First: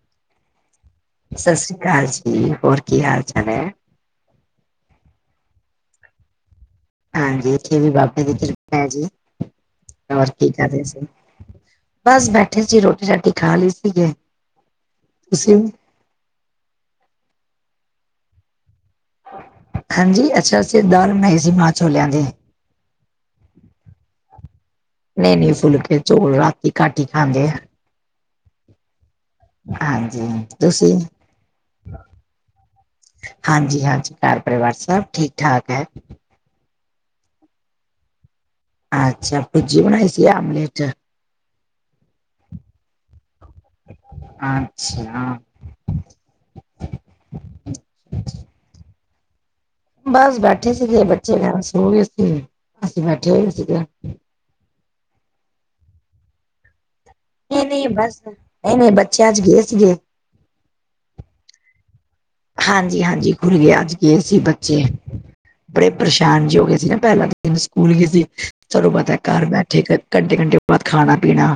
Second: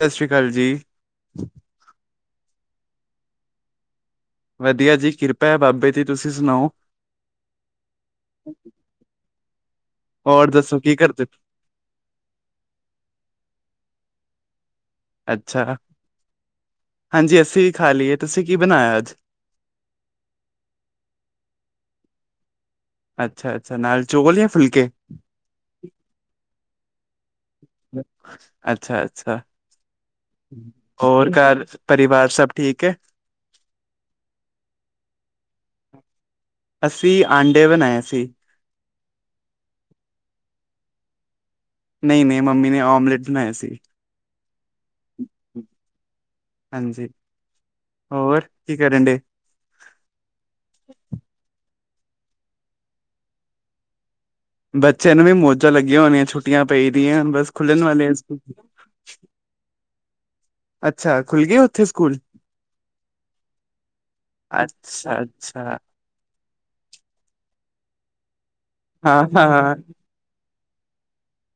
ਸਤਿ ਸ਼੍ਰੀ ਅਕਾਲ ਜੀ। ਸਤਿ ਸ੍ਰੀ ਅਕਾਲ ਜੀ, ਹੋਰ ਕੀ ਹਾਲ ਚਾਲ ਹੈ? ਵਧੀਆ ਜੀ, ਕਿਰਪਾ ਐ ਬਾਬੇ ਦੀ ਤੁਸੀਂ ਸੁਣਾਓ? ਹਾਂਜੀ, ਇੱਥੇ ਵੀ ਬਾਬੇ ਦੀ ਕਿਰਪਾ ਐ ਜੀ, ਹੋਰ ਔਰ ਕੀ ਕਰ ਦੱਸੋ ਰਹੇ ਸੀ? ਕਰਦੇ ਬਸ ਬੈਠੇ ਸੀ ਰੋਟੀ-ਰਾਟੀ ਖਾ ਲਈ ਸੀਗੇ। ਤੁਸੀਂ ਅੱਛਾ, ਹਾਂਜੀ, ਅੱਸੀ ਵੀ ਖਾ ਲੀਏ ਤੁਸੀਂ ਕੀ ਬਣਾਇਆ ਅੱਜ? ਹਾਂਜੀ, ਅੱਛਾ ਅਸੀਂ ਦਾਲ ਬਣਾਈ ਸੀ ਮਾਂਹ ਛੋਲਿਆਂ ਦੀ। ਅੱਛਾ-ਅੱਛਾ, ਨਾਲ ਚੋਲ ਜਾਂ ਫੁਲਕੇ? ਨਈ-ਨਈ, ਫੁਲਕੇ ਚੋਲ ਰਾਤੀ ਘੱਟ ਈ ਖਾਂਦੇ ਆ। ਅੱਛਾ-ਅੱਛਾ। ਹਾਂਜੀ ਤੁਸੀਂ ਹੋਰ ਘਰ- ਪਰਿਵਾਰ ਸਭ ਠੀਕ ਹੈ। ਹਾਂਜੀ-ਹਾਂਜੀ, ਘਰ-ਪਰਿਵਾਰ ਸਭ ਠੀਕ ਠਾਕ ਹੈ। ਅਸੀਂ ਆਂਡੇ ਬਣਾਏ ਸੀ। ਅੱਛਾ, ਭੁਰਜੀ ਬਣਾਈ ਸੀ ਆਮਲੇਟ। ਨਹੀਂ-ਨਹੀਂ, ਮੰਮੀ ਨੇ ਆਮਲੇਟ ਬਣਾਇਆ ਸੀ। ਅੱਛਾ। ਹਾਂਜੀ, ਹੋਰ ਕੀ ਕਰਨ ਡੇ? ਬਸ ਬੈਠੇ ਸੀਗੇ ਬੱਚੇ ਸੋ ਗਏ ਸੀ, ਅਸੀਂ ਬੈਠੇ ਹੋਏ ਸੀਗੇ। ਬੱਚਿਆਂ ਨੂੰ ਵੀ ਮੌਜਾਂ ਲੱਗੀਆਂ ਹੋਣੀਆਂ ਛੁੱਟੀਆਂ ਪਈ ਦੀਆਂ। ਬਸ ਨਹੀਂ, ਖੁੱਲਣ ਨਹੀਂ ਵਾਲੇ ਆ ਬਸ, ਸਕੂਲ। ਇਹ ਨਹੀਂ ਬੱਚੇ ਅੱਜ ਗਏ ਸੀਗੇ। ਅੱਛਾ, ਖੁੱਲ ਗਏ ਉੱਥੇ ਸਕੂਲ। ਹਾਂਜੀ, ਹਾਂਜੀ ਖੁੱਲ੍ਹ ਗਏ ਅੱਜ ਗਏ ਸੀ ਬੱਚੇ। ਅੱਛਾ ਅੱਛਾ ਬੜੇ ਪਰੇਸ਼ਾਨ ਜੀ ਹੋ ਗਏ ਸੀ ਨਾ। ਪਹਿਲਾਂ ਦਿਨ ਸਕੂਲ ਗਏ ਸੀ। ਚਲੋ ਪਤਾ ਹਾਂ ਘਰ ਹਾਂ ਹਾਂ ਬੈਠੇ ਘੰਟੇ- ਘੰਟੇ ਬਾਅਦ ਖਾਣਾ- ਪੀਣਾ।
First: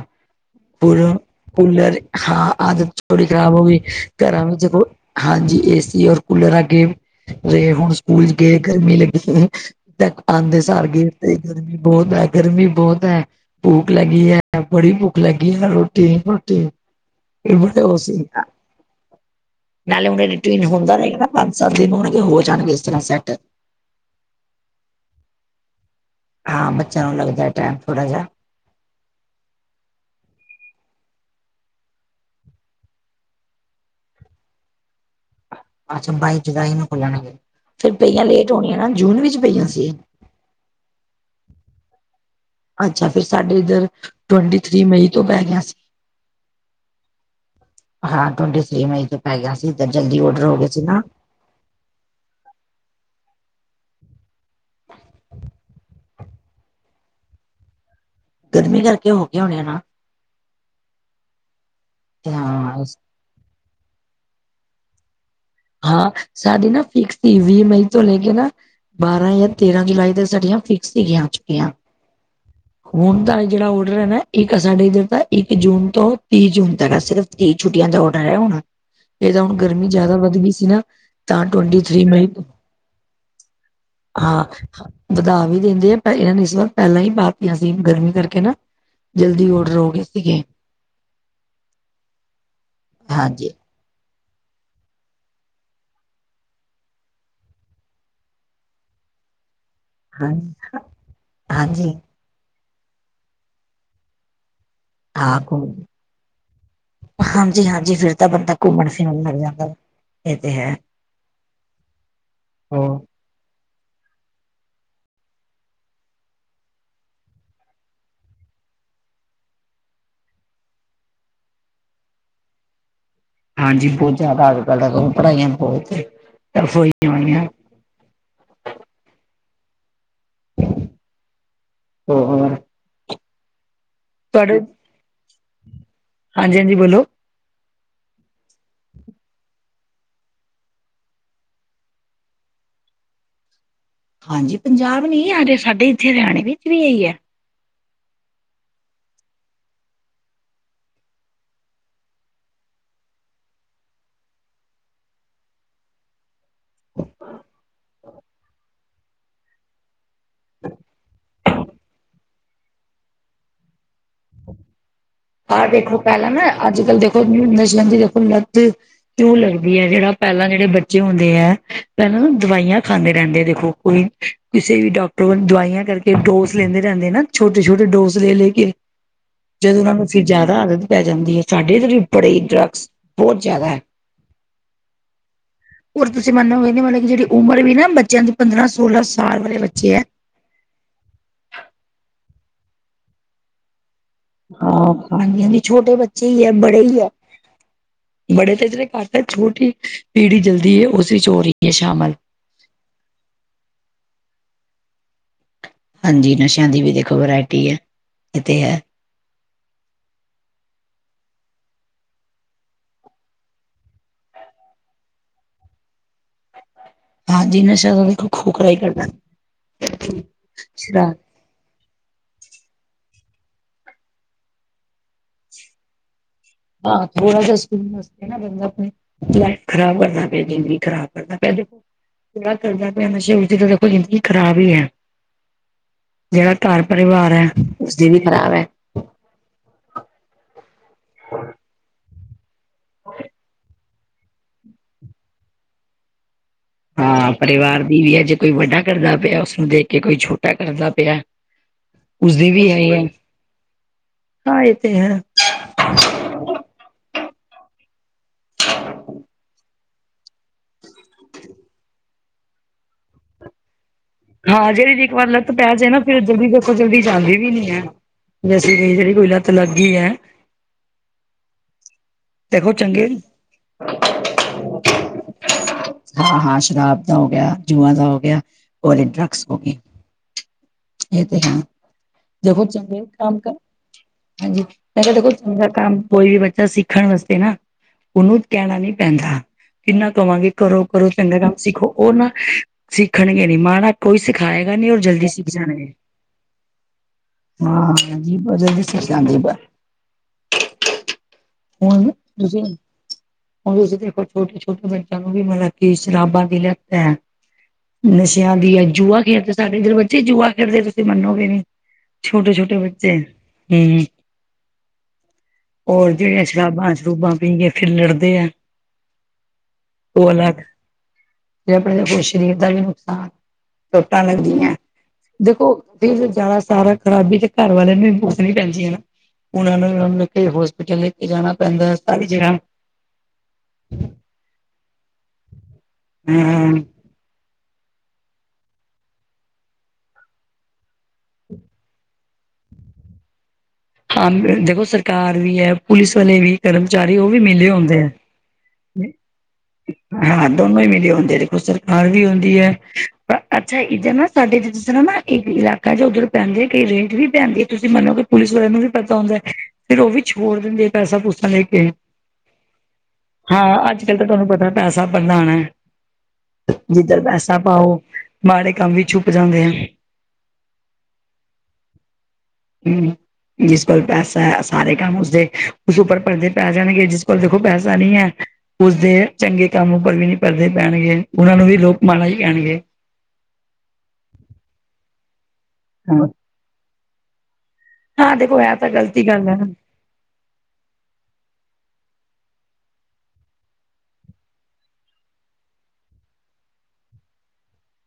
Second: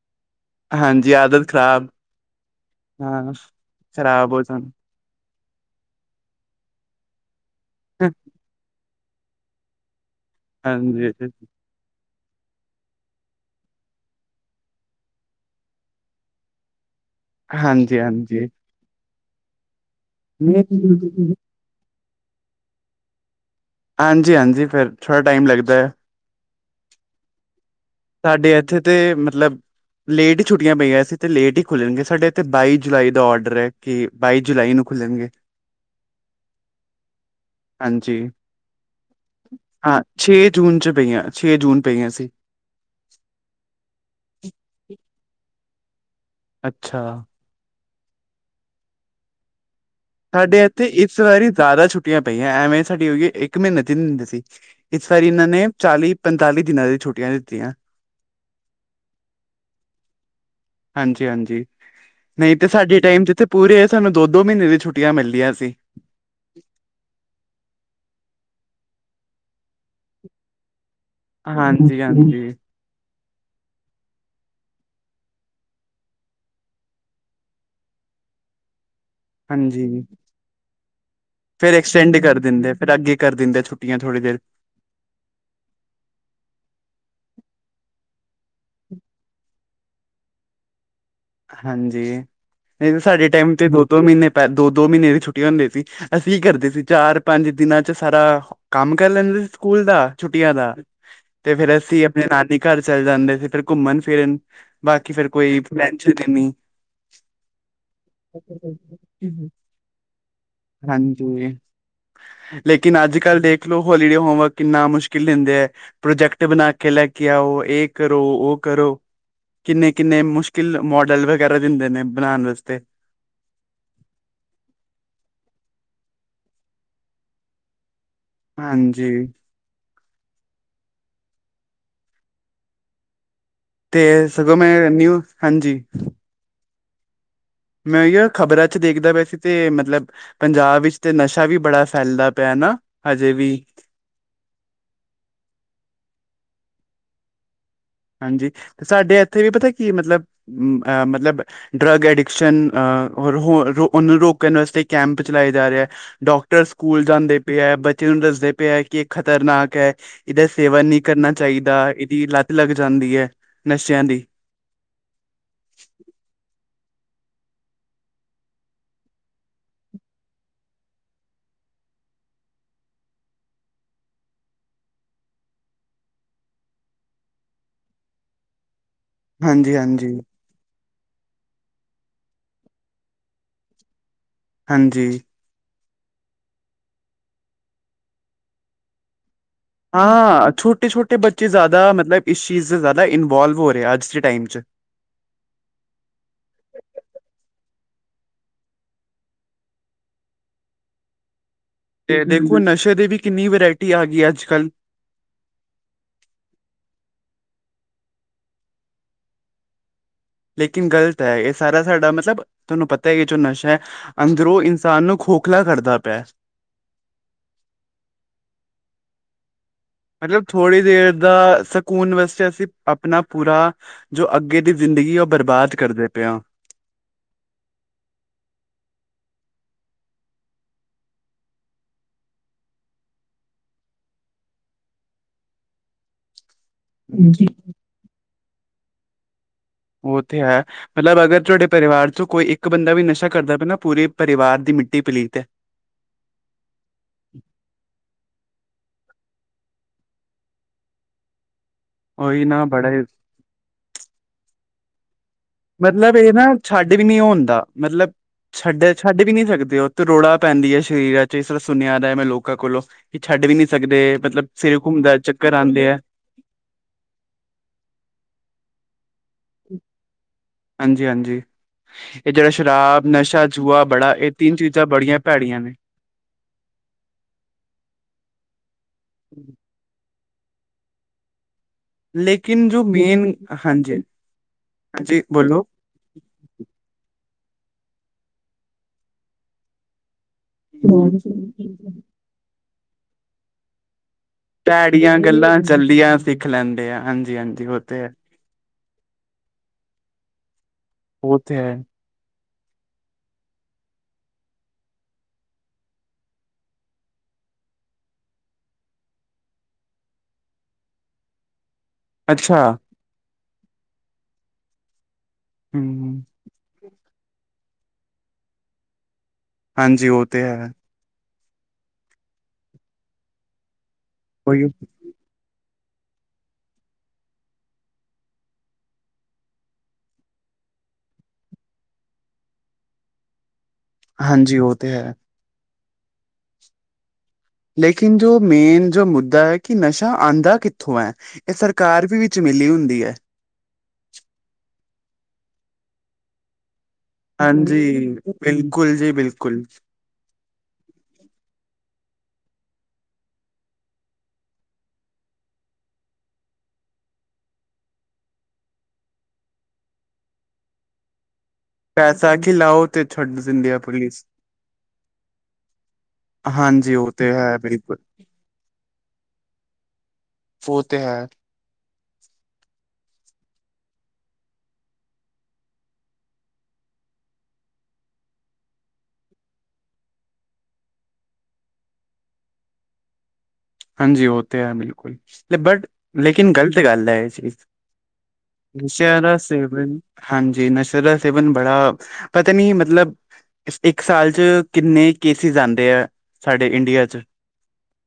ਹਾਂਜੀ ਆਦਤ ਖ਼ਰਾਬ ਕੂਲਰ ਹਾਂ, ਆਦਤ ਹਾਂ ਥੋੜੀ ਖ਼ਰਾਬ ਹੋ ਗਈ ਖ਼ਰਾਬ ਹੋ ਘਰਾਂ ਵਿੱਚ ਜਾਣ ਹਾਂਜੀ, ਏ ਸੀ ਔਰ ਕੂਲਰ ਅਗੇ ਰਹੇ ਹੁਣ ਸਕੂਲ ਚ' ਗਏ ਗਰਮੀ ਲੱਗੀ। ਆਂਦੇ ਸਾਰ ਹਾਂਜੀ ਗੇਮ ਦੇਖਦੇ ਗਰਮੀ ਬਹੁਤ ਹੈ। ਗਰਮੀ ਬਹੁਤ ਹੈ। ਭੁਖ ਲੱਗੀ ਹੈ, ਬੜੀ ਭੁੱਖ ਲੱਗੀ ਹੈ। ਰੋਟੀ, ਰੋਟੀ। ਫਿਰ ਬੜੇ ਹੋ ਹਾਂਜੀ [unintelligible] ਸੀ ਹਾਂਜੀ ਨਾਲੇ ਹੁ ਟਨ ਹੁੰਦਾ ਰਹਿ ਬੰ [unintelligible] ਸਬ ਠੀਕ ਹੋਣਗੇ ਹੋ ਜਾਣਗੇ ਸੇ ਸੈੱਟ। ਹਾਂਜੀ, ਹਾਂਜੀ ਫਿਰ ਥੋੜ੍ਹਾ ਟਾਈਮ ਲੱਗਦਾ ਹੈ। ਹਾਂ, ਬੱਚਿਆਂ ਨੂੰ ਲੱਗਦਾ ਟਾਈਮ ਥੋੜ੍ਹਾ ਜਿਹਾ। ਸਾਡੇ ਇੱਥੇ ਤੇ ਮਤਲਬ ਲੇਟ ਹੀ ਛੁੱਟੀਆਂ ਪਈਆ ਸੀ ਤੇ ਲੇਟ ਹੀ ਖੁੱਲ੍ਹਣਗੇ ਸਾਡੇ ਇੱਥੇ ਬਾਈ ਜੁਲਾਈ ਦਾ ਔਡਰ ਹੈ। ਕਿ ਬਾਈ ਜੁਲਾਈ ਨੂੰ ਖੁੱਲਣਗੇ। ਅੱਛਾ, ਬਾਈ ਜੁਲਾਈ ਨੂੰ ਖੁੱਲਣਗੇ। ਫੇਰ ਹਾਂਜੀ ਪਈਆਂ ਲੇਟ ਹੋਣੀਆਂ ਨਾ ਜੂਨ ਵਿੱਚ ਪਈਆਂ ਸੀ। ਹਾਂ ਛੇ ਜੂਨ ਚ 'ਪਈਆਂ ਛੇ ਜੂਨ ਪਈਆਂ ਸੀ। ਅੱਛਾ, ਫਿਰ ਸਾਡੇ ਇੱਧਰ ਟਵੈਂਟੀ ਥ੍ਰੀ ਮਈ ਤੋਂ ਪੈ ਗਿਆ ਸੀ। ਅੱਛਾ। ਹਾਂ, ਟਵੰਟੀ ਥ੍ਰੀ ਮਈ ਚ' ਪੈ ਗਿਆ ਸੀ। ਤਾਂ ਜਲਦੀ ਔਡਰ ਹੋ ਸਾਡੇ ਗਏ ਸੀ ਇੱਥੇ ਨਾ ਇਸ ਵਾਰੀ ਜ਼ਿਆਦਾ ਛੁੱਟੀਆਂ ਪਈਆਂ। ਐਵੇਂ ਸਾਡੀ ਹੋਈ ਇੱਕ ਮਹੀਨੇ ਚ' ਦਿੰਦੇ ਸੀ। ਇਸ ਵਾਰੀ ਇਹਨਾਂ ਨੇ ਚਾਲੀ- ਪੰਤਾਲੀ ਦਿਨਾਂ ਦੀ ਛੁੱਟੀਆਂ ਦਿੱਤੀਆਂ। ਗਰਮੀ ਕਰਕੇ ਹੋਗੀ ਹੋਣੀ ਆ ਨਾ। ਹਾਂਜੀ, ਹਾਂਜੀ ਨਹੀਂ ਹਾਂ ਤੇ ਸਾਡੇ ਟਾਈਮ ਚ ਤੇ ਪੂਰਿਆ ਸਾਨੂੰ ਦੋ ਦੋ ਮਹੀਨੇ ਦੀ ਛੁੱਟੀਆਂ ਮਿਲਦੀਆਂ ਸੀ। ਹਾਂ ਸਾਡੀ ਨਾ ਫਿਕਸ ਸੀ ਵੀਹ ਮਈ ਤੋਂ ਲੈ ਕੇ ਨਾ ਬਾਰਾਂ ਯ ਤੇਰਾਂ ਜੁਲਾਈ ਦੇ ਸਾਡੀਆਂ ਫਿਕਸ ਸੀਗੀਆਂ ਛੁਟਿਆ। ਹਾਂਜੀ ਹਾਂਜੀ ਹੁਣ ਤਾਂ ਜਿਹੜਾ ਔਡਰ ਹੈ ਨਾ ਇੱਕ ਸਾਡੇ ਇੱਧਰ ਦਾ ਇੱਕ ਜੂਨ ਤੋਂ ਤੀਹ ਜੂਨ ਤਕ ਹੈ ਸਿਰਫ ਤੀਹ ਛੁੱਟੀਆਂ ਦਾ ਔਡਰ ਹੈ ਹੁਣ ਇਹ ਤਾਂ ਹੁਣ ਗਰਮੀ ਹਾਂਜੀ ਜ਼ਿਆਦਾ ਵੱਧ ਗਈ। ਸੀ ਨਾ ਤਾ ਫਿਰ ਟਵੰਟੀ ਥ੍ਰੀ ਐਕਸਟੈਂਡ ਮਈ ਕਰ ਤੋ ਦਿੰਦੇ ਫਿਰ ਅੱਗੇ ਕਰ ਦਿੰਦੇ ਛੁੱਟੀਆਂ ਥੋੜ੍ਹੀ ਦੇਰ ਹਾ ਵਧਾ ਵੀ ਦਿੰਦੇ ਆ ਇਹਨਾਂ ਨੇ ਇਸ ਵਾਰ ਪਹਿਲਾਂ ਹੀ ਪਾਤੀਆਂ ਸੀ ਗਰਮੀ ਕਰਕੇ ਨਾ ਜਲਦੀ ਔਡਰ ਹੋ ਗਏ ਸੀਗੇ। ਹਾਂਜੀ। ਨਹੀ ਤੇ ਸਾਡੇ ਹਾਂਜੀ ਟਾਈਮ ਤੇ ਦੋ ਦੋ ਮਹੀਨੇ ਪੈ ਦੋ ਦੋ ਮਹੀਨੇ ਦੀ ਛੁੱਟੀ ਹੁੰਦੀ ਸੀ। ਅਸੀਂ ਕਰਦੇ ਸੀ ਚਾਰ- ਪੰਜ ਦਿਨਾਂ ਚ' ਸਾਰਾ ਕੰਮ ਕਰ ਲੈਂਦੇ ਸੀ ਸਕੂਲ ਦਾ, ਹਾਂ ਛੁੱਟੀਆਂ ਦਾ ਤੇ ਫੇਰ ਹਾਂਜੀ ਅਸੀਂ ਫਿਰ ਨਾਨੀ ਘਰ ਚਲੇ ਜਾਂਦੇ ਸੀ ਫਿਰ ਘੁੰਮਣ ਫਿਰਨ ਬਾਕੀ ਫੇਰ ਹਾਂ ਕੋਈ ਘੁੰਮ ਟੈਨਸ਼ਨ ਹੀ ਨੀ। ਹਾਂਜੀ, ਹਾਂਜੀ ਫਿਰ ਤਾਂ ਬੰਦਾ ਘੁੰਮਣ ਫਿਰਨ ਲੱਗ ਜਾਂਦਾ। ਇਹ ਤੇ ਹੈ ਹਾਂਜੀ, ਹੋਰ ਲੇਕਿਨ ਅੱਜ ਅੱਜ ਕੱਲ੍ਹ ਦੇਖ ਲਓ, ਹੋਲੀਡੇ ਹੋਮਵਰਕ ਕਿੰਨਾ ਮੁਸ਼ਕਿਲ ਦਿੰਦੇ ਹੈ। ਪ੍ਰੋਜੈਕਟ ਬਣਾ ਕੇ ਲੈ ਕੇ ਆਓ। ਇਹ ਕਰੋ, ਉਹ ਕਰੋ, ਕਿੰਨੇ -ਕਿੰਨੇ ਮੁਸ਼ਕਿਲ। ਕਿਲ ਮੋਡਲ ਵਗੈਰਾ ਦਿੰਦੇ ਨੇ ਬਣਾਣ ਵਾਸਤੇ। ਹਾਂਜੀ, ਬਹੁਤ ਜ਼ਿਆਦਾ ਅੱਜ ਕੱਲ੍ਹ ਪੜ੍ਹਾਈਆਂ ਬਹੁਤ ਟੱਫ ਹੋਈਆਂ ਹੋਈਆਂ। ਹਾਂਜੀ। ਹੋਰ ਤੇ ਸਗੋਂ ਤੁਹਾਡੇ ਮੈਂ ਨਿੳ ਹਾਂਜੀ। ਹਾਂਜੀ, ਹਾਂਜੀ ਬੋਲੋ। ਮੈਂ ੳਈੳ ਖ਼ਬਰਾਂ ਚ ਦੇਖਦਾ ਪਇਆ ਸੇ ਤੇ ਮਤਲਬ ਪੰਜਾਬ ਵਿੱਚ ਤੇ ਨਸ਼ਾ ਵੀ ਬੜਾ ਫੈਲਦਾ ਪਿਆ ਨਾ ਹਜੇ ਵੀ ਹਾਂਜੀ, ਪੰਜਾਬ ਨੀ ਹਰੇ ਸਾਡੇ ਇੱਥੇ ਹਰਿਆਣੇ ਵਿੱਚ ਵੀ ਇਹੀ ਹੈ। ਹਾਂਜੀ ਤੇ ਸਾਡੇ ਐਥੇ ਵੀ ਪਤਾ ਕੀ ਮਤਲਬ ਅਹ ਮਤਲਬ ਡਰੱਗ ਐਡਿਕਸ਼ਨ ਅਹ ਹੋਰ ਓਹਨੂੰ ਰੋਕਣ ਆਸਤੇ ਕੈਂਪ ਚਲਾਏ ਜਾ ਰਹੇ ਆ। ਡਾਕਟਰ ਸਕੂਲ ਜਾਂਦੇ ਪਏ ਆ ਬੱਚੇ ਨੂੰ ਦੱਸਦੇ ਪਏ ਹੈ ਕਿ ਇਹ ਖ਼ਤਰਨਾਕ ਹੈ। ਇਹਦਾ ਸੇਵਨ ਨਹੀਂ ਕਰਨਾ ਚਾਹੀਦਾ ਇਹਦੀ ਲੱਤ ਲੱਗ ਜਾਂਦੀ ਹੈ ਨਸ਼ਿਆਂ ਦੀ। ਆ ਦੇਖੋ ਪਹਿਲਾਂ ਨਾ ਅੱਜ ਕੱਲ੍ਹ ਦੇਖੋ ਨਸ਼ਿਆਂ ਦੀ ਦੇਖੋ ਲੱਤ ਲੂ ਲੱਗਦੀ ਹੈ ਜੇੜਾ ਪਹਿਲਾਂ ਜੇੜੇ ਬੱਚੇ ਹੁੰਦੇ ਹੈ ਪਹਿਲਾਂ ਨਾ ਦਵਾਈਆਂ ਖਾਂਦੇ ਰਹਿੰਦੇ ਆ ਦੇਖੋ ਕੋਈ ਕਿਸੇ ਵੀ ਡਾਕਟਰ ਵੱਲ ਦਵਾਈਆਂ ਕਰਕੇ ਡੋਸ ਲੈਂਦੇ ਰਹਿੰਦੇ ਨਾ ਛੋਟੇ, ਛੋਟੇ ਡੋਸ ਲੈ ਲੈ ਕੇ ਹਾਂਜੀ ਜਦੋਂ ਉਹਨਾ ਨੂੰ ਹਾਂਜੀ ਫੇਰ ਜਾਦਾ ਆਦਤ ਪੈ ਜਾਂਦੀ ਏ ਸਾਡੇ ਇਧਰ ਵੀ ਬੜੇ ਈ ਡਰੱਗਸ ਬਹੁਤ ਜ਼ਿਆਦਾ। ਹਾਂਜੀ। ਹੋਰ ਤੁਸੀਂ ਮੰਨੋ ਗੇ ਨੀ ਮਤਲਬ ਕੀ ਜੇੜੀ ਉਮਰ ਵੀ ਨਾ ਬੱਚਿਆਂ ਦੀ ਪੰਦਰਾਂ ਸੋਲਾਂ ਸਾਲ ਵਾਲੇ ਬ ਹਾਂ ਛੋਟੇ, ਛੋਟੇ ਬੱਚੇ ਜ਼ਿਆਦਾ ਮਤਲਬ ਇਸ ਚੀਜ਼ ਜ਼ਿਆਦਾ ਇਨਵੋਲਵ ਹੋ ਰਿਹਾ ਅੱਜ ਟਾਈਮ 'ਚ ਹਾਂ ਹਾਂਜੀ-ਹਾਂਜੀ ਛੋਟੇ ਬੱਚੇ ਵੀ ਹੈ ਬੜੇ ਵੀ ਹੈ। ਬੜੇ ਤੇ ਜਰੇ ਘੱਟ ਹੈ ਛੋਟੀ ਪੀੜੀ ਜਲਦੀ ਏ ਉਸ ਚੋ [unintelligible] ਸ਼ਾਮ ਤੇ ਦੇਖੋ ਨਸ਼ੇ ਦੀ ਵੀ ਕਿੰਨੀ ਵੈਰਾਇਟੀ ਆ ਗਈ ਅੱਜ ਕੱਲ੍ਹ ਹਾਂਜੀ ਨਸ਼ਿਆਂ ਦੀ ਵੀ ਦੇਖੋ ਵੈਰਾਇਟੀ ਹੈ ਏਹ ਤੇ ਹੈ। ਲੇਕਿਨ ਗ਼ਲਤ ਹੈ ਇਹ ਸਾਰਾ ਸਾਡਾ ਮਤਲਬ ਤੁਵਾਨੂੰ ਪਤਾ ਏਹ ਜੋ ਨਸ਼ਾ ਅੰਦਰੋਂ ਇਨਸਾਨ ਨੂੰ ਖੋਖਲਾ ਕਰਦਾ ਪਿਆ। ਹਾਂਜੀ ਨਸ਼ਾ ਤਾਂ ਦੇਖੋ ਖੋਖਲਾ ਈ ਕਰਦਾ। ਮਤਲਬ ਥੋੜੀ ਦੇਰ ਸ਼ਰਾਬ ਦਾ ਅਸ ਸਕੂਨ ਵਾਸਤੇ ਅਸੀਂ ਆਪਣਾ ਪੂਰਾ ਜੋ ਅੱਗੇ ਦੀ ਜ਼ਿੰਦਗੀ ਹੈ ਉਹ ਬਰਬਾਦ ਕਰਦੇ ਪਏ ਆਂ। ਹਾਂ ਥੋੜਾ ਜ ਸਕੁਨ [unintelligible] ਲਾਈਫ ਖ਼ਰਾਬ ਕਰਦਾ ਪਿਆ ਜ਼ਿੰਦਗੀ ਖ਼ਰਾਬ ਕਰਦਾ। [unintelligible] ਵਿਆਹ ਕਰਦਾ ਪਿਆ ਨਸ਼ੇ ਵਿਚ ਜੇੜਾ ਔਹ ਜ਼ਿੰਦਗੀ ਖਰਾਬ ਈ ਹੈ। ਜੇੜਾ ਘਰ ਪਰਿਵਾਰ ਹੈ ਉਸਦੀ ਵੀ ਖ਼ਰਾਬ ਹੈ। ਓ ਤੇ ਹੈ ਮਤਲਬ ਅਗਰ ਤੁਵਾਡੇ ਪਰਿਵਾਰ ਚੋਂ ਕੋਈ ਇੱਕ ਬੰਦਾ ਵੀ ਨਸ਼ਾ ਕਰਦਾ ਪਿਆ ਨਾ ਪੂਰੇ ਪਰਿਵਾਰ ਦੀ ਮਿੱਟੀ ਪਲੀਤ ਹੈ। ਹਾਂ ਪਰਿਵਾਰ ਦੀ ਵੀ ਹੈ, ਜੇ ਕੋਈ ਵੱਡਾ ਕਰਦਾ ਪਿਆ ਓਸ ਨੂੰ ਦੇਖ ਕੇ ਕੋਈ ਛੋਟਾ ਕਰਦਾ ਪਯਾ ਉਹੀ ਨਾ ਬੜਾ [unintelligible] ਹੀ ਹਾਂ ਏ ਤੇ ਹੈ। ਮਤਲਬ ਏ ਨਾ ਛੱਡ ਵੀ ਨੀ ਹੁੰਦਾ, ਮਤਲਬ ਛੱਡੇ, ਛੱਡ ਵੀ ਨੀ ਸਕਦੇ ਓ ਤਰੌੜਾ ਪੈਂਦੀ ਹੈ ਸ਼ਰੀਰਾਂ ਚ ਇਸ ਤਰ੍ਹਾਂ ਸੁਨਯਾ ਦਾ ਮੈਂ ਲੋਕਾਂ ਕੋਲੋਂ। ਕਿ ਛੱਡ ਵੀ ਨੀ ਸਕਦੇ ਮਤਲਬ ਹਾਂ ਸਿਰ ਜੇੜੀ ਇੱਕ ਘੁੰਮਦਾ ਵਾਰ ਲੱਤ ਚੱਕਰ ਪੈ ਆਉਂਦੇ ਜੇ ਹੈ ਨਾ ਫੇਰ ਜਲਦੀ ਓ ਓ ਜਲਦੀ ਜਾਂਦੀ ਵੀ ਨੀ ਹੈ ਵੈਸੇ ਜੇੜੀ, ਜੇੜੀ ਕੋਈ ਲੱਤ ਲੱਗ ਗਈ ਹੈ। ਹਾਂਜੀ, ਹਾਂਜੀ। ਇਹ ਜੇੜਾ ਦੇਖੋ ਸ਼ਰਾਬ ਚੰਗੇ ਨਸ਼ਾ ਜੂਆ ਬੜਾ ਇਹ ਤਿੰਨ ਚੀਜ਼ਾਂ ਬੜੀਆਂ ਪੈੜੀਆਂ ਨੇ। ਹਾਂ-ਹਾਂ ਸ਼ਰਾਬ ਦਾ ਹੋ ਗਿਆ ਜੂਆਂ ਦਾ ਹੋ ਗਿਆ ਹੋਰ ਏਹ ਡਰਗਸ ਹੋ ਗਈ ਇਹ ਤੇ ਹੈ [unintelligible] [unintelligible] ਲੇਕਿਨ ਜੋ ਮੇਨ ਹਾਂਜੀ, ਹਾਂਜੀ ਬੋਲੋ। ਕੋਈ ਵੀ ਬੱਚਾ ਸਿੱਖਣ ਵਾਸਤੇ ਨਾ ਉਹਨੂੰ ਕਹਿਣਾ ਨੀ ਪੈਂਦਾ ਕਿੰਨਾ ਕਹਵਾਂਗੇ। ਕਰੋ ਕਰੋ ਚੰਗਾ ਕੰਮ ਸਿੱਖੋ ਉਹ ਨਾ ਸਿੱਖਣਗੇ ਨੀ ਮਾੜਾ ਕੋਈ ਸਿਖਾਏਗਾ ਨੀ ਔਰ ਭੈੜੀਆਂ ਜਲਦੀ ਸਿੱਖ ਗੱਲਾਂ ਜਾਣ ਗੇ, ਜਲਦੀਆਂ ਸਿੱਖ ਲੈਂਦੇ ਆ ਹਾਂਜੀ-ਹਾਂਜੀ ਉਹ ਹਾਂ। ਤੇ ਹੈ, [unintelligible] ਔ ਤੇ ਹੈ। [unintelligible] ਹੁਣ ਤੁਸੀਂ ਦੇਖੋ ਛੋਟੇ-ਛੋਟੇ ਬੱਚਿਆਂ ਨੂੰ ਵੀ [unintelligible] ਕਿ ਸ਼ਰਾਬਾਂ ਦੀ ਲਤ ਹੈ। ਨਸੇ਼ਆਂ ਦੀ ਐ ਜੂਆ ਖੇਡਦੇ ਸਾਡੇ ਏਧਰ ਬੱਚੇ ਜੂਆ ਖੇਡਦੇ ਤੁਸੀ ਮੰਨੋਗੇ ਨੀ। ਅੱਛਾ, ਛੋਟੇ-ਛੋਟੇ ਬੱਚੇ, ਹੂੰ, ਹੋਰ ਹੂੰ ਜੇੜ ਸ਼ਰਾਬਾਂ ਸ਼ਰੂਬਾਂ ਪੀ ਕੇ ਫਿਰ ਲੜਦੇ ਹੈ, ਹਾਂਜੀ ਉਹ ਔਹ ਤੇ ਅਲੱਗ। ਹੈ, ਤੇ ਆਪਣੇ ਔ ਸ਼ਰੀਰ ਦਾ ਵੀ ਨੁਕਸਾਨ ਚੋਟਾਂ ਉਹੀ ਲੱਗਦੀਆਂ। ਦੇਖੋ [unintelligible] ਖ਼ਰਾਬੀ ਤੇ ਘਰ ਵਾਲੇਆਂ ਨੂੰ ਭੁਗਤਨੀ ਪੈਂਦੀਆਂ ਨਾ। ਓਹਨਾਂ ਨੂੰ ਹੋਸਪਿਟਲ ਲੈ ਕੇ ਜਾਣਾ ਪੈਂਦਾ ਸਾਰੀ ਜਗ੍ਹਾ ਹਾਂਜੀ ਓ ਤੇ ਹੈ। ਹੂੰ ਹੂੰ। ਲੇਕਿਨ ਜੋ ਮੇਨ ਜੋ ਮੁੱਦਾ ਐ ਕਿ ਨਸ਼ਾ ਆਂਦਾ ਕਿੱਥੋਂ ਐ? ਐ ਸਰਕਾਰ ਵੀ ਵਿੱਚ ਮਿਲੀ ਹੁੰਦੀ ਐ। ਹਾਂ ਦੇਖੋ ਸਰਕਾਰ ਵੀ ਐ। ਪੁਲਿਸ ਵਾਲੇ ਵੀ ਕਰਮਚਾਰੀ ਓ ਵੀ ਮਿਲੇ ਹਾਂਜੀ, ਹੁੰਦੇ ਐ। ਬਿਲਕੁਲ ਜੀ ਬਿਲਕੁਲ, ਹਾਂ ਦੋਨੋਂ ਈ ਮਿਲੇ ਹੁੰਦੇ। ਦੇਖੋ ਸਰਕਾਰ ਵੀ ਹੁੰਦੀ ਐ। ਪਰ ਅੱਛਾ ਇੱਧਰ ਨਾ ਸਾਡੇ ਤੇ ਸੁਨੋ ਨਾ ਇੱਕ ਇਲਾਕਾ ਜੋ ਓਧਰ ਪੈਂਦੇ ਕਈ ਰੇਡ ਵੀ ਪੈਂਦੀ ਐ ਤੁਸੀ ਮੰਨੋਗੇ ਪੁਲਿਸ ਨੂੰ ਵੀ ਪਤਾ ਹੁੰਦਾ ਫੇਰ ਔ ਵੀ ਛੋੜ ਦਿੰਦੇ ਆ ਪੈਸਾ ਪੂਸਾ ਲੈ ਕੇ ਪੈਸਾ ਖਿਲਾਓ ਤੇ ਛੱਡ ਹਾਂ ਦਿੰਦੇ ਆ ਅੱਜ ਕੱਲ ਪੁਲਿਸ। ਤੇ ਤੁਹਾਨੂੰ ਪਤਾ ਪੈਸਾ ਪ੍ਰਧਾਨ ਐ। ਹਾਂਜੀ ਉਹ ਜਿੱਧਰ ਤੇ ਪੈਸਾ ਹੈ ਬਿਲਕੁਲ ਪਾਓ ਮਾੜੇ ਕੰਮ ਵੀ ਛੁੱਪ ਜਾਂਦੇ ਐ। ਓ ਤੇ ਹੈ। ਹੂਂ। ਜਿਸ ਕੋਲ ਪੈਸਾ ਹੈ ਸਾਰੇ ਕੰਮ ਉਸਦੇ ਉਸ ਉੱਪਰ ਪਰਦੇ ਪੈ ਜਾਣਗੇ ਜਿਸ ਕੋਲ ਦੇਖੋ ਪੈਸਾ ਨਈ ਹੈ ਉਸਦੇ ਚੰਗੇ ਕੰਮ ਉੱਪਰ ਵੀ ਨੀ ਪਰਦੇ ਪੈਣਗੇ। ਓਨਾਂ ਨੂੰ ਵੀ ਲੋਕ ਮਾੜਾ ਈ ਕਹਿਣਗੇ। ਹਾਂਜੀ ਓ ਤੇ ਹੈ ਬਿਲਕੁਲ ਬਟ ਹਾਂ ਲੇਕਿਨ ਗ਼ਲਤ ਗੱਲ ਐ ਏਹ ਚੀਜ਼ ਹਾਂ ਦੇਖੋ ਇਹ ਤਾਂ ਨਸੇ਼ਆਂ ਗ਼ਲਤੀ ਦਾ ਗੱਲ ਹੈ ਸੇਵਨ। ਹਾਂਜੀ ਨਸ਼ੇ ਦਾ ਸੇਵਨ ਬੜਾ ਪਤਾ ਨੀ ਮਤਲਬ ਇੱਕ ਸਾਲ ਚ ਕਿੰਨੇ ਕੇਸਿਸ ਆਂਦੇ ਐ ਸਾਡੇ ਇੰਡੀਆ ਚ।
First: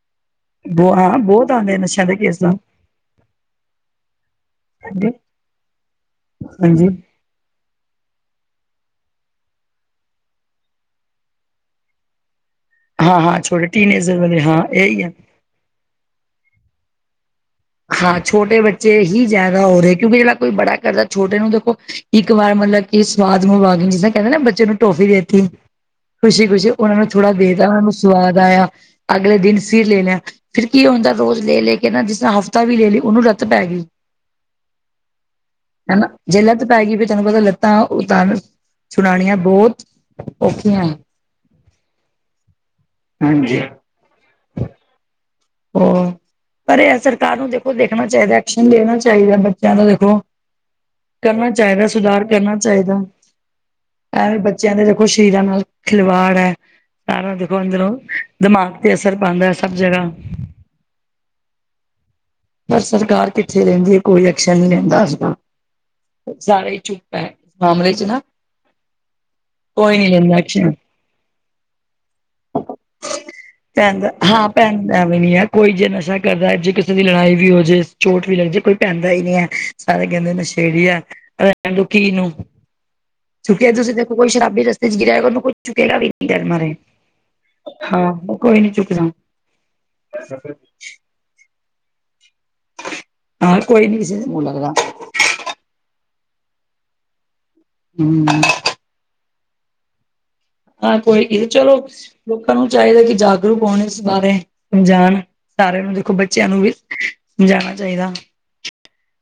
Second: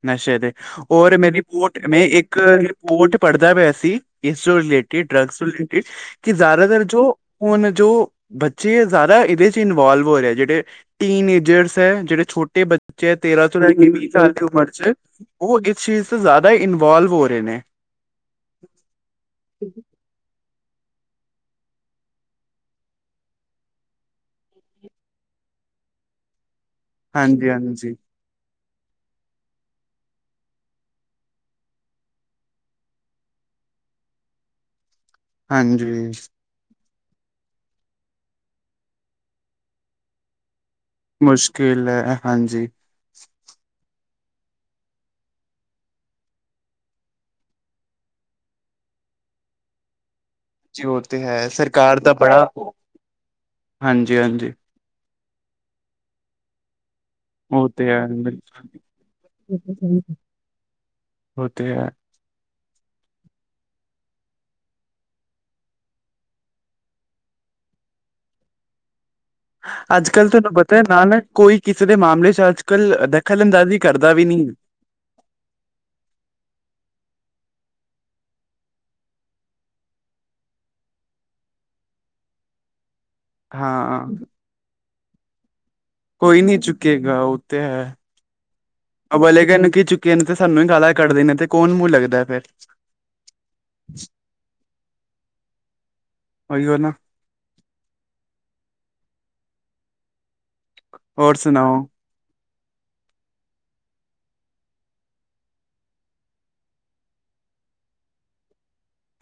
ਨਸ਼ੇ ਦੇ। ਔਰ ਹਾਂ ਮੈਂ ਬਹੁਤ ਆਉਂਦੇ ਰਿਪੋਰਟ ਮੈਂ ਨਸ਼ਿਆਂ ਦੇ ਇੱਕ ਕੇਸ ਤਾਂ ਰਿਪੋਰਟ ਪੜ੍ਹਦਾ ਪਿਆ ਸੀ ਇਸ ਤੋਂ ਰਿਲੇਟਿਡ ਡਰਗਜ਼ ਤੋਂ ਰਿਲੇਟਿਡ। ਕਿ ਜ਼ਿਆਦਾਤਰ ਹਾਂਜੀ ਜੋ ਹੁਣ ਜੋ ਬੱਚੇ ਹੈ ਜ਼ਆਦਾ ਇਹਦੇ ਚ ਇਨਵੋਲਵ ਹੋ ਰਹੇ ਐ। ਜਿਹੜੇ ਟੀਨ ਏਜਰਸ ਐ ਜੇਹੜੇ ਛੋਟੇ ਬੱਚੇ ਐ ਹਾਂ ਹਾਂ ਤੇਰਾਂ ਤੋਂ ਛੋਟੇ ਲੈ ਕੇ ਵੀਹ ਟੀਨਏਜਰ ਸਾਲ ਵਾਲੇ ਦੀ ਹਾਂ ਉਮਰ ਚ ਇਹੀ ਹੈ ਓ ਇਸ ਚੀਜ਼ ਤੇ ਜਾਂਦਾ ਇਨਵਾਲਵ ਹੋ ਰਹੇ ਨੇ। ਹਾਂ ਛੋਟੇ ਬੱਚੇ ਹੀ ਜ਼ਿਆਦਾ ਹੋ ਰਹੇ ਕਿਉਂਕਿ ਜਿਹੜਾ ਕੋਈ ਬੜਾ ਕਰਦਾ ਛੋਟੇ ਨੂੰ ਦੇਖੋ ਇੱਕ ਵਾਰ ਮਤਲਬ ਕਿ ਸਵਾਦ ਮੁਹ ਲਵਾ ਗਈ ਜਿਸ ਕਹਿੰਦੇ ਨਾ ਬੱਚੇ ਨੂੰ ਟੋਫੀ ਦੇ ਦਿੱਤੀ ਖੁਸ਼ੀ-ਖੁਸ਼ੀ ਉਹਨਾਂ ਨੂੰ ਥੋੜਾ ਹਾਂਜੀ ਦੇਤਾ ਉਹਨਾਂ ਨੂੰ ਹਾਂਜੀ ਸਵਾਦ ਆਇਆ ਅਗਲੇ ਦਿਨ ਸੀਰ ਲੈਣਾ ਫਿਰ ਕੀ ਹੁੰਦਾ ਰੋਜ਼ ਲੈ ਲੈ ਕੇ ਨਾ ਜਿਸ ਹ ਵੀ ਲੈ ਲਈ ਉਹਨੂੰ ਰੱਤ ਪੈ ਗਈ ਹੈਨਾ ਹਾਂਜੀ ਜੇਲ ਅਪੈ ਗਈ ਵੀ ਤੁਹਨੂੰ ਪਤਾ ਲੱਤਾਂ ਉਤਨ ਸੁੜਾਣੀਆਂ ਬਹੁਤ ਔਖੀਆਂ ਹੈ ਮੁਸ਼ਕਿਲ ਹੈ ਹਾਂਜੀ ਹਾਂਜੀ ਹੋ ਪਰ ਏ ਸਰਕਾਰ ਨੂੰ ਦੇਖੋ ਦੇਖਣਾ ਚਾਹੀਦਾ ਐਕਸ਼ਨ ਲੈਣਾ ਚਾਹੀਦਾ ਬੱਚੇਆਂ ਦਾ ਦੇਖੋ। ਜੀ ਉਹ ਤੇ ਹੈ ਕਰਨਾ ਚਾਹੀਦਾ ਸਰਕਾਰ ਦਾ ਸੁਧਾਰ ਬੜਾ ਕਰਨਾ ਚਾਹੀਦਾ। ਹਾਂਜੀ ਐਵੇਂ ਹਾਂਜੀ ਬੱਚੇਆਂ ਦੇ ਸ਼ਰੀਰਾਂ ਨਾਲ ਖਿਲਵਾੜ ਐ। ਸਾਰਾ ਦੇਖੋ ਉਹ ਤੇ ਅੰਦਰੋਂ ਹੈ ਦਿਮਾਗ ਤੇ ਅਸਰ ਪਾਂਦਾ ਐ ਸਭ ਜਗ੍ਹਾ। ਓ ਤੇ ਹੈ। ਪਰ ਸਰਕਾਰ ਪਿਛੇ ਰਹਿੰਦੀ ਏ। ਕੋਈ ਐਕਸ਼ਨ ਨਈ ਲੈਂਦਾ। ਸਾਰੇ ਈ ਚੁੱਪ ਐ ਇਸ ਮਾਮਲੇ ਚ ਨਾ। ਕੋਈ ਨੀ ਅੱਜ ਕੱਲ੍ਹ ਲੈਂਦਾ ਤੁਹਾਨੂੰ ਐਕਸ਼ਨ ਪਤਾ ਐ ਨਾਲ ਨਾ ਕੋਈ ਕਿਸੇ ਦੇ ਮਾਮਲੇ ਚ ਅੱਜ ਕੱਲ ਦਖਲਅੰਦਾਜ਼ੀ ਭੈਣ ਕਰਦਾ ਦਾ ਵੀ ਨੀ। ਹਾਂ ਭੈਣ ਐਵੇਂ ਨੀ ਐ ਕੋਈ ਜੇ ਨਸ਼ਾ ਕਰਦਾ ਜੇ ਕਿਸੇ ਦੀ ਲੜਾਈ ਵੀ ਹੋ ਜੇ ਚੋਟ ਵੀ ਲੱਗ ਜੇ ਕੋਈ ਪੈਂਦਾ ਈ ਨੀ ਐ। ਸਾਰੇ ਕਹਿੰਦੇ ਨਸ਼ੇੜੀ ਆ ਕਹਿਣ ਦੈ ਤੈਨੁ ਕੀ ਨੂੰ ਚੁੱਕਿਆ ਦੂਸਰੇ ਹਾਂ ਦੇਖੋਈ ਸ਼ਰਾਬੀ ਰਸਤੇ ਚ ਗਿਰਿਆ ਹੋਇਗਾ ਉਰਨੂ ਕੋਈ ਚੁੱਕੇਗਾ ਵੀ ਨਹੀਂ ਕੋਈ ਨਹੀਂ ਚੁੱਕੇ ਗਾ ਉਹ ਤਾਂ ਹੈ ਹਾਂ ਕੋਈ ਨੀ ਚੁੱਕਦਾ ਅਬ ਅਲੇਗੜ੍ਹ ਨ ਕੀ ਚੁੱਕ ਇਕ ਤੇ ਸਾਨੂੰ ਹੀ ਗਾਂਲਾ ਕੱਢਦੇ ਨੇ ਤੇ ਕੌਣ ਮੂੰਹ ਲੱਗਦਾ ਫਿਰ ਹਾਂ ਕੋਈ ਨੀ ਕਿਸੇ ਦੇ ਮੂੰਹ ਲੱਗਦਾ ਓਇਯੋ ਨਾ ਹਮ ਹਾਂ ਕੋਈ ਹੋਰ ਨੀ ਸੁਣਾਓ ਚਲੋ ਲੋਕਾਂ ਨੂੰ ਚਾਹੀਦਾ ਕਿ ਜਾਗਰੂਕ ਹੋਣ ਇਸ ਬਾਰੇ ਸਮਝਾਣ, ਸਾਰਿਆਂ ਨੂੰ ਦੇਖੋ ਬੱਚਿਆਂ ਨੂੰ ਵੀ ਸਮਝਾਉਣਾ ਚਾਹੀਦਾ।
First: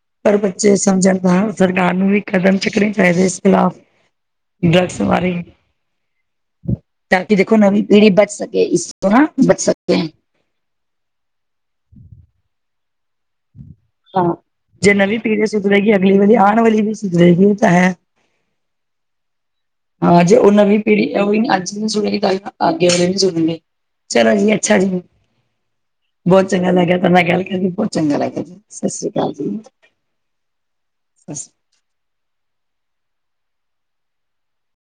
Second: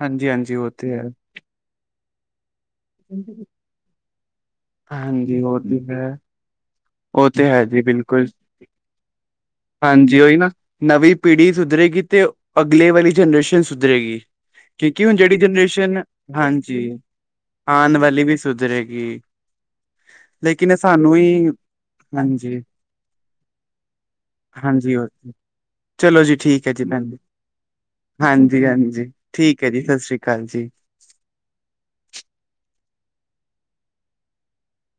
ਹਾਂਜੀ ਪਰ ਹਾਂਜੀ ਉਹ ਬੱਚੇ ਤੇ ਹੈ ਸਮਝਣ ਤਾਂ ਸਰਕਾਰ ਨੂੰ ਵੀ ਕਦਮ ਚੱਕਣੇ ਚਾਹੀਦੇ ਇਸ ਖਿਲਾਫ਼, ਡਰੱਗਸ ਹਾਂਜੀ, ਬਾਰੇ ਹੋਰ ਠੀਕ ਹੈ, ਤਾਂ ਉਹ ਕਿ ਤੇ ਦੇਖੋ ਹੈ ਜੀ ਨਵੀਂ ਪੀੜ੍ਹੀ ਬਿਲਕੁਲ, ਬਚ ਸਕੇ ਇਸ ਤੋਂ ਨਾ ਬਚ ਸਕੇ ਹਾਂਜੀ ਉਹੀ ਨਾ, ਨਵੀਂ ਪੀੜ੍ਹੀ ਸੁਧਰੇਗੀ ਤੇ ਅਗਲੇ ਵਾਲੀ ਜਨਰੇਸ਼ਨ ਸੁਧਰੇਗੀ, ਹਾਂ ਜੇ ਕਿਉਂਕਿ ਹੁਣ ਨਵੀਂ ਜਿਹੜੀ ਪੀੜ੍ਹੀ ਸੁਧਰੇਗੀ ਜਨਰੇਸ਼ਨ, ਅਗਲੀ ਵਾਲੀ ਆਉਣ ਵਾਲੀ ਹਾਂਜੀ ਵੀ ਸੁਧਰੇਗੀ ਇਹ ਤਾਂ ਹੈ ਆਉਣ ਵਾਲੀ ਵੀ ਸੁਧਰੇਗੀ ਲੇਕਿਨ ਏ ਸਾਨੂੰ ਹੀ ਸੁਣੀ ਗੱਲ ਹਾਂਜੀ ਅਗੇੇ ਵੀ ਸੁਣਨਗੇ, ਚਲੋ ਜੀ ਅੱਛਾ ਹਾਂਜੀ ਜੀ। ਉਹ ਚਲੋ ਜੀ ਬਹੁਤ ਠੀਕ ਚੰਗਾ ਹੈ ਜੀ ਲੱਗਿਆ ਭੈਣ ਤੁਹਾਡੇ ਜੀ ਨਾਲ ਗੱਲ ਕਰ ਲਈ ਬਹੁ ਚੰਗਾ ਲੱਗਾ ਜੀ ਹਾਂਜੀ ਸਤਿ ਹਾਂਜੀ ਸ਼੍ਰੀ ਅਕਾਲ ਜੀ ਠੀਕ ਹੈ ਸਤਿ ਸ੍ਰੀ ਅਕਾਲ ਜੀ ਸ